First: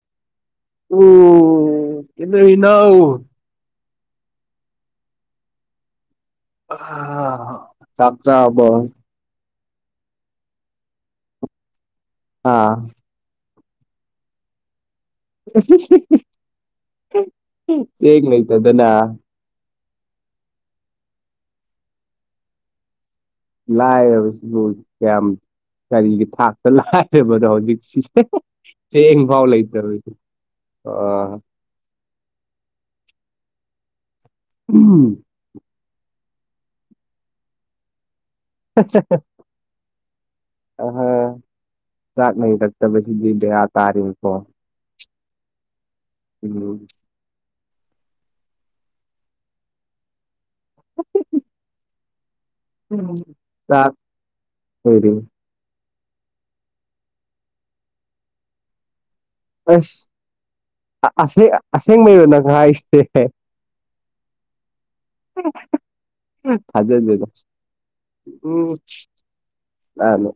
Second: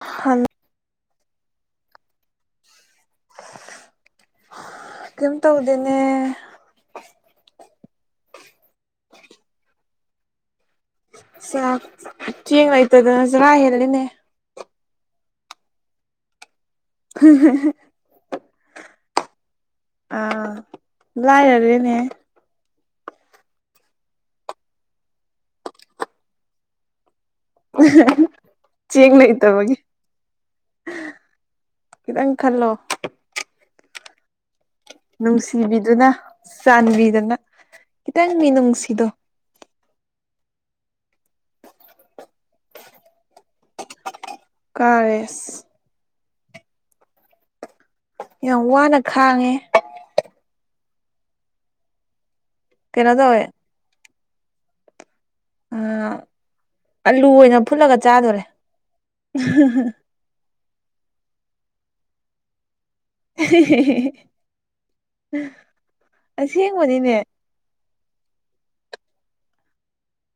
ꯍ꯫ ꯑꯣ ꯀ ꯏꯅꯥꯎ ꯀꯝ ꯇꯧꯗꯦꯅꯦ ꯆꯥꯛ ꯆꯕ ꯆꯥꯛ ꯍꯥ ꯊꯦꯡ ꯂꯩꯣꯏꯇꯗꯅꯖꯔꯥ ꯍꯦꯂꯅꯦ [unintelligible] ꯍ ꯁꯤꯦꯡꯒ ꯂꯣꯏꯇꯗꯅꯥ ꯑꯥ ꯂꯥꯏꯔꯔꯦꯅꯦ ꯂꯥꯏꯕꯁꯤꯕꯨ ꯀꯌꯥꯝ ꯀꯔꯤꯒꯤ ꯊꯥꯛꯇ ꯂꯥꯏꯔꯕꯅꯣ ꯍꯧꯖꯤꯛ ꯆꯦꯡ ꯐꯥꯎ ꯂ ꯂꯩꯇꯕꯒꯤ ꯇꯔ ꯑ ꯈꯤꯇꯪ ꯈꯜꯂꯣ ꯎꯝ ꯅꯨꯡꯁꯤꯕꯤꯗꯨꯅ ꯆꯥꯟꯕꯤꯗꯨꯅ ꯇꯪ ꯃꯤ ꯑ ꯆꯥꯛꯅꯩꯔꯛꯇꯕꯁꯤꯗꯤ ꯗꯌꯥ ꯇꯥꯔꯤꯅꯤꯀꯣ ꯀꯥꯔꯦꯁ ꯎꯝ ꯌꯥꯝ ꯋꯥꯅ ꯈꯥꯡꯉꯦ [unintelligible] ꯀꯩꯅꯣ ꯇꯧꯋꯦ ꯆ ꯑꯣꯏꯗꯤ ꯑꯂꯨ ꯑꯣꯏꯅ ꯐꯨꯠꯂꯒ ꯆꯥꯗꯣꯔꯦ ꯑꯁ ꯑꯁꯦꯡꯕꯩꯔꯣ ꯅꯪꯒꯥꯏ ꯍꯥꯏꯁꯤꯦ ꯊꯗ ꯑꯁꯦꯡꯕꯅꯤꯅꯦ ꯑꯗꯨꯗ ꯎꯝ ꯅꯅ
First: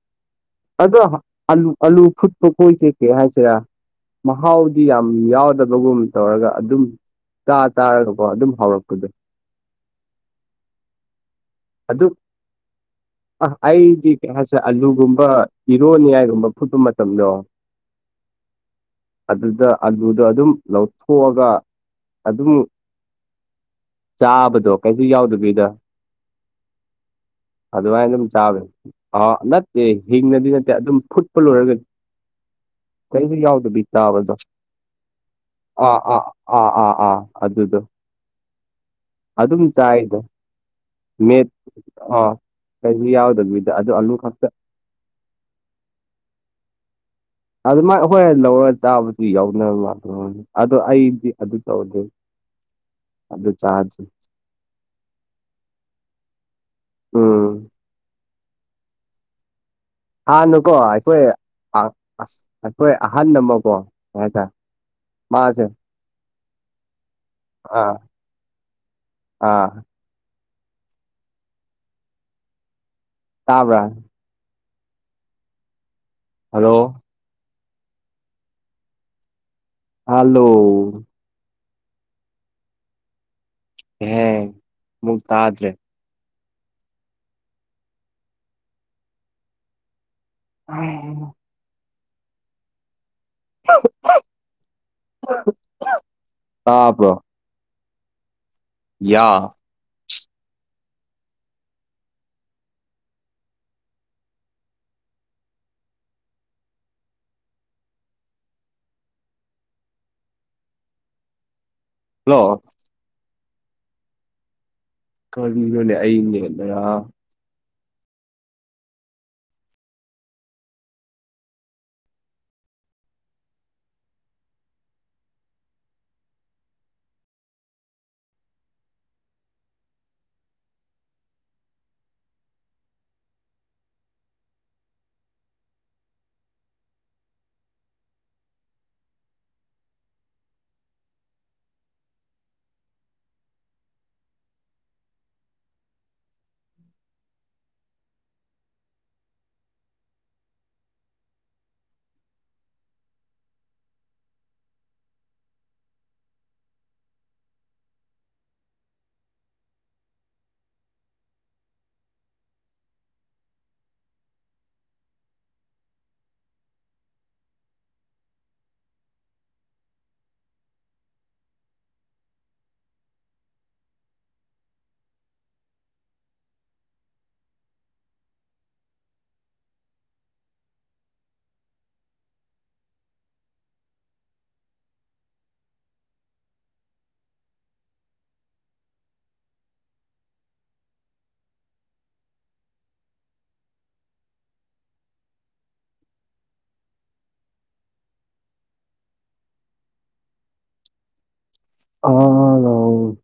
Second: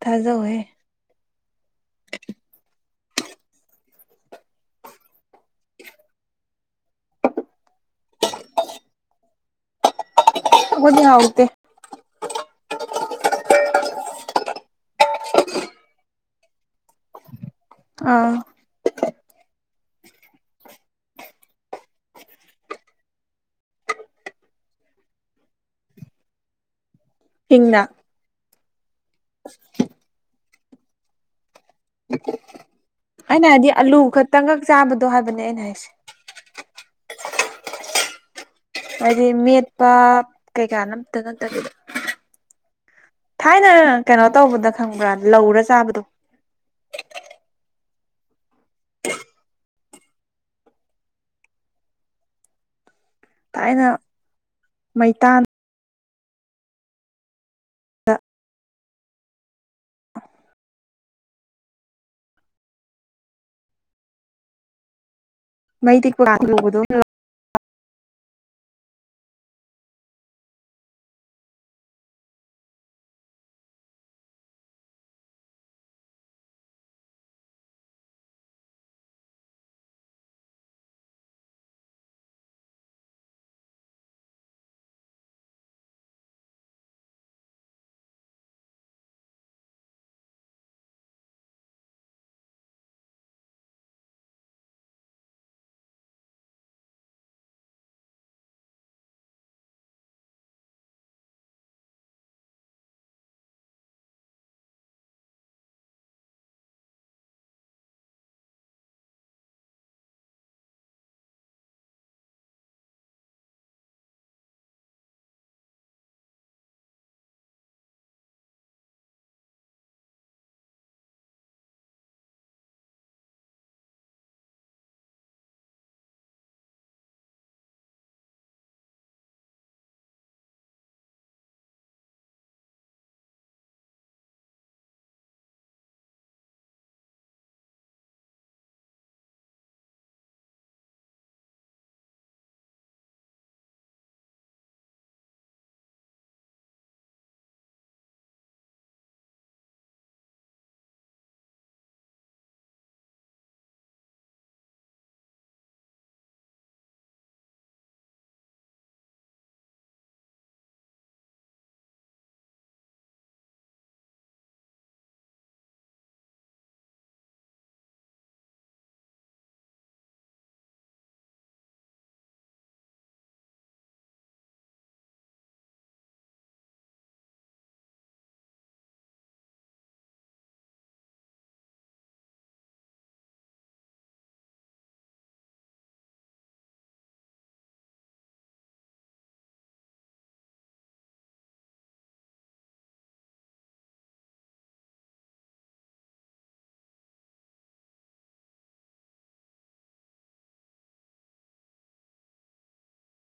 ꯊꯥꯖꯧꯋꯦ ꯑꯗꯣ ꯑꯂꯨ ꯑꯂꯨ ꯐꯨꯠꯄ ꯀꯣꯏꯁꯦ ꯀꯦ ꯍꯥꯏꯁꯤꯔꯥ ꯃꯍꯥꯎꯗꯤ ꯌꯥꯝ ꯌꯥꯎꯗꯕꯒꯨꯝ ꯇꯧꯔꯒ ꯑꯗꯨꯝ ꯇꯥ ꯇꯥꯔꯒꯀꯣ ꯑꯗꯨꯝ ꯍꯧꯥꯎꯔꯛꯄꯗꯣ ꯈꯗꯤ ꯍꯥꯎꯗꯦ ꯑꯗꯨ ꯑ ꯑꯩꯗꯤ ꯀꯩ ꯍꯥꯏꯁꯦ ꯑꯂꯨꯒꯨꯝꯕ ꯏꯔꯣꯅꯤꯌꯥꯏꯒꯨꯝꯕ ꯐꯨꯠꯄ ꯃꯇꯝꯗꯣ ꯑꯥ ꯑꯗꯨꯗ ꯑꯂꯨꯗ ꯑꯗꯨꯝ ꯂꯧꯊꯣꯛꯑꯒ ꯑꯗꯨꯝ ꯆꯥꯕꯗꯣ ꯀꯩꯁꯨ ꯌꯥꯎꯗꯕꯤꯗ ꯍꯤꯡꯅ ꯑꯗꯨꯃꯥꯏꯅ ꯑꯗꯨꯝ ꯆꯥꯕꯅꯤ ꯑ ꯅꯠꯇꯦ ꯍꯤꯡꯅꯗꯤ ꯅꯠꯇꯦ ꯑꯗꯨꯝ ꯐꯨꯠꯄ ꯂꯣꯏꯔꯒꯗꯤ ꯀꯩꯁꯨ ꯑꯩꯅ ꯍꯥꯏꯗꯤ ꯌꯥꯎꯗꯕꯤ ꯑꯂꯨ ꯇꯥꯕꯗꯣ ꯈꯛꯇꯪꯒꯛ ꯆꯥꯕꯗꯣ ꯍꯥꯏꯕꯅꯦ ꯑꯩꯅ ꯍꯥꯏꯁꯦ ꯑꯥ ꯑꯥ ꯑꯥ ꯑꯥ ꯑꯥ ꯑꯗꯨꯗꯣ ꯍꯥꯏꯗꯤ ꯑꯗꯨꯝ ꯃꯦꯠꯄ ꯆꯥꯏꯗ ꯀꯩꯀꯥꯅ ꯃꯦꯠ ꯑꯥ ꯀꯩꯁꯨ ꯊꯥꯏꯅ ꯌꯥꯎꯗꯕꯤꯗ ꯑꯗꯨ ꯑꯂꯨ ꯀꯩꯅꯣ ꯈꯛꯇ ꯇꯧꯕꯗ ꯈꯪꯕ꯭ꯔꯥ ꯂꯧꯔ ꯆꯥꯕꯗꯣ ꯑꯗꯨ ꯃꯥꯏ ꯍꯈꯣꯏ ꯂꯧꯔꯒ ꯆꯥꯕꯗꯨ ꯌꯥꯎꯅꯕ ꯃꯥ ꯑꯗꯣ ꯑꯩꯗꯤ ꯑꯗꯨ ꯇꯧꯔꯅꯤ [unintelligible] ꯑ ꯊꯥꯏꯅ ꯆꯥꯖ ꯃꯩꯇꯥꯟ ꯎꯝ ꯍꯥꯟꯅꯨꯀꯣ ꯑꯩꯈꯣꯏ ꯑ ꯑꯁ ꯑꯈꯣꯏ ꯑꯍꯟ ꯑꯃ ꯀꯣ ꯀ ꯇ ꯃꯩꯇꯩ ꯀ ꯑꯥ ꯑꯥ ꯇꯥꯕ꯭ꯔ ꯍꯜꯂꯣ ꯍꯥꯜꯂꯣ ꯍꯦ ꯃꯨꯛ ꯇꯥꯗ꯭ꯔꯦ ꯎꯝ ꯎ ꯍꯥꯄ꯭ꯔꯣ ꯌꯥ ꯍꯜꯂꯣ ꯀꯔꯤꯅꯣꯅꯦ ꯑꯩꯅꯦꯗ ꯑꯜꯂꯣ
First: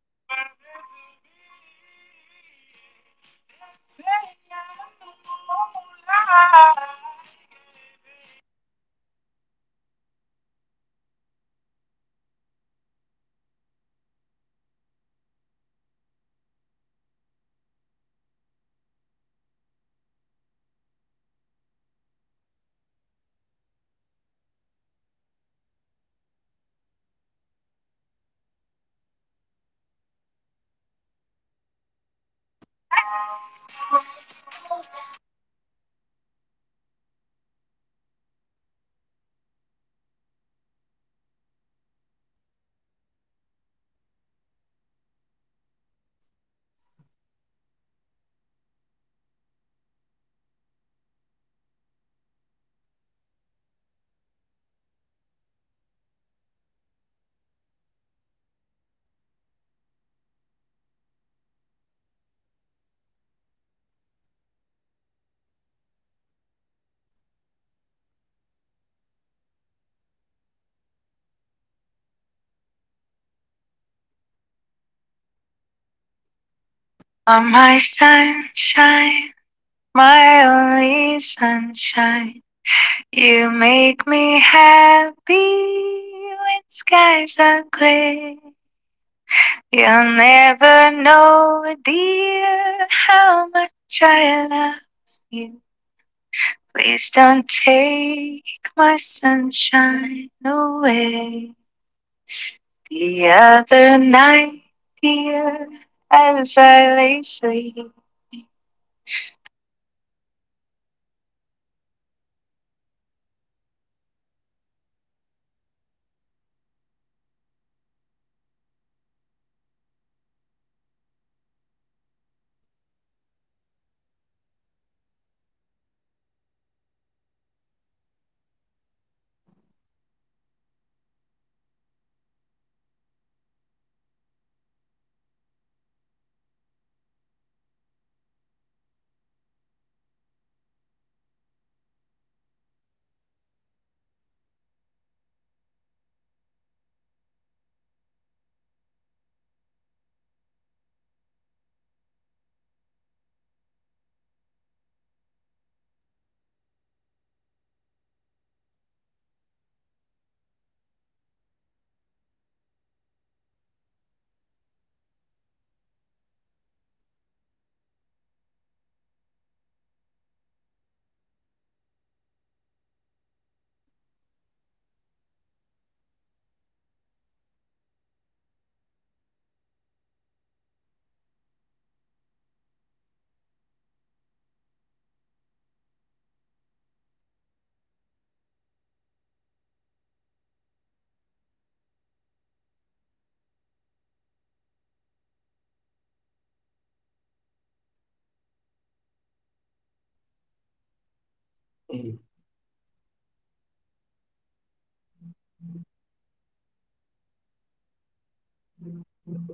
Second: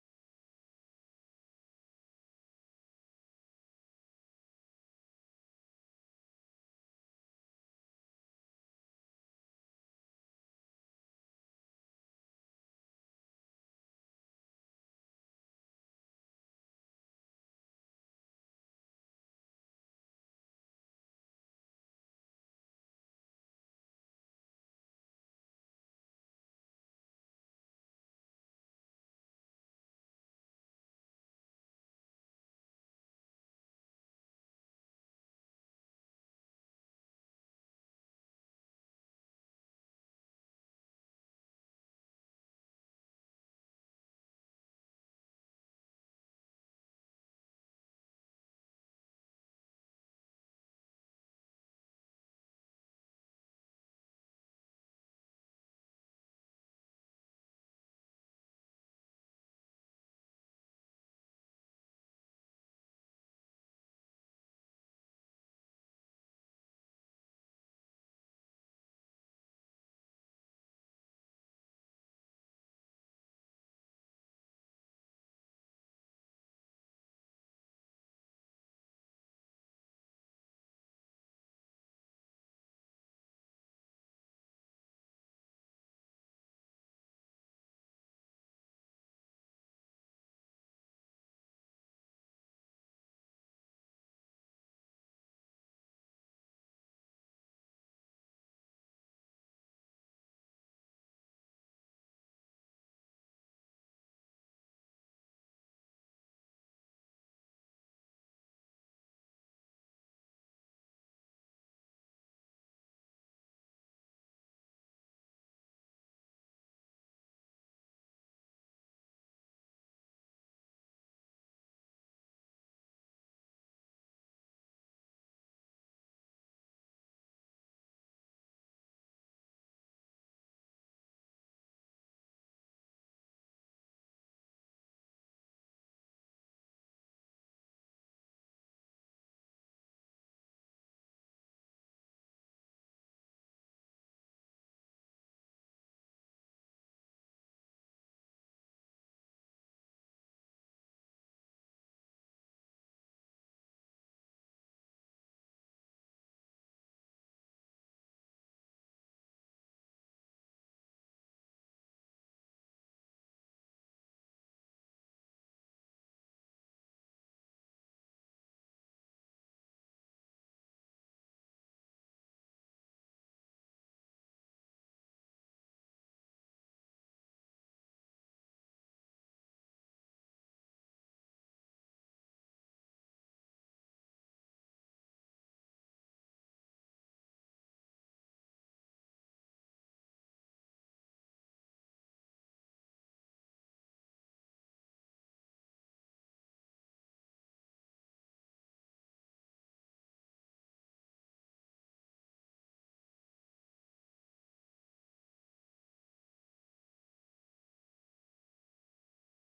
ꯑ [unintelligible] [unintelligible] [unintelligible] [unintelligible] ꯑꯃꯥꯏ sunshine my only sunshine you make me happy when skies are grey you'll never know dear how I trial ꯅ you please don't take my sunshine away ꯊꯌꯥ ꯗꯔ ꯇꯥꯏꯠ ꯊꯌꯥ ꯑꯁꯔꯥꯏꯂꯤꯁ ꯁꯋꯤ [unintelligible] ꯎꯝ ꯎꯝ ꯎꯝ ꯎꯝ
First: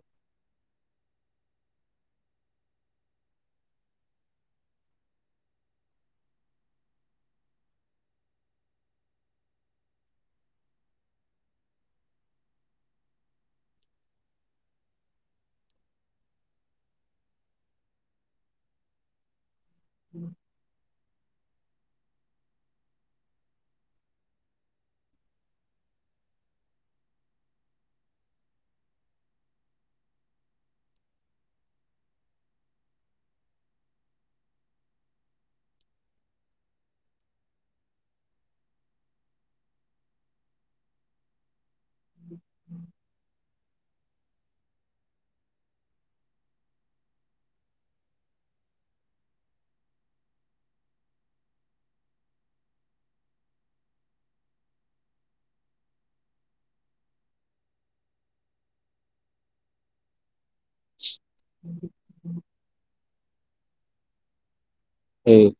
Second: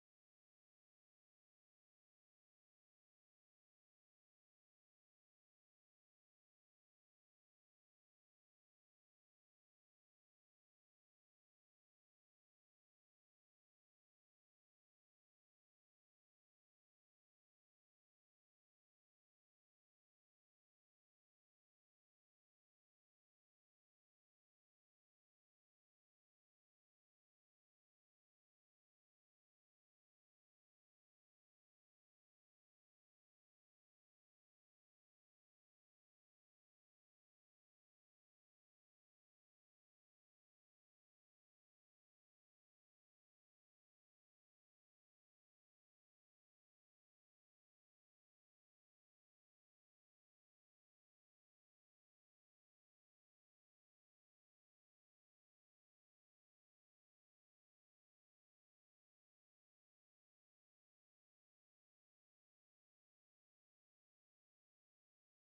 ꯎꯝ ꯎ ꯎꯝ ꯎꯝ꯫ [unintelligible] ꯍꯦ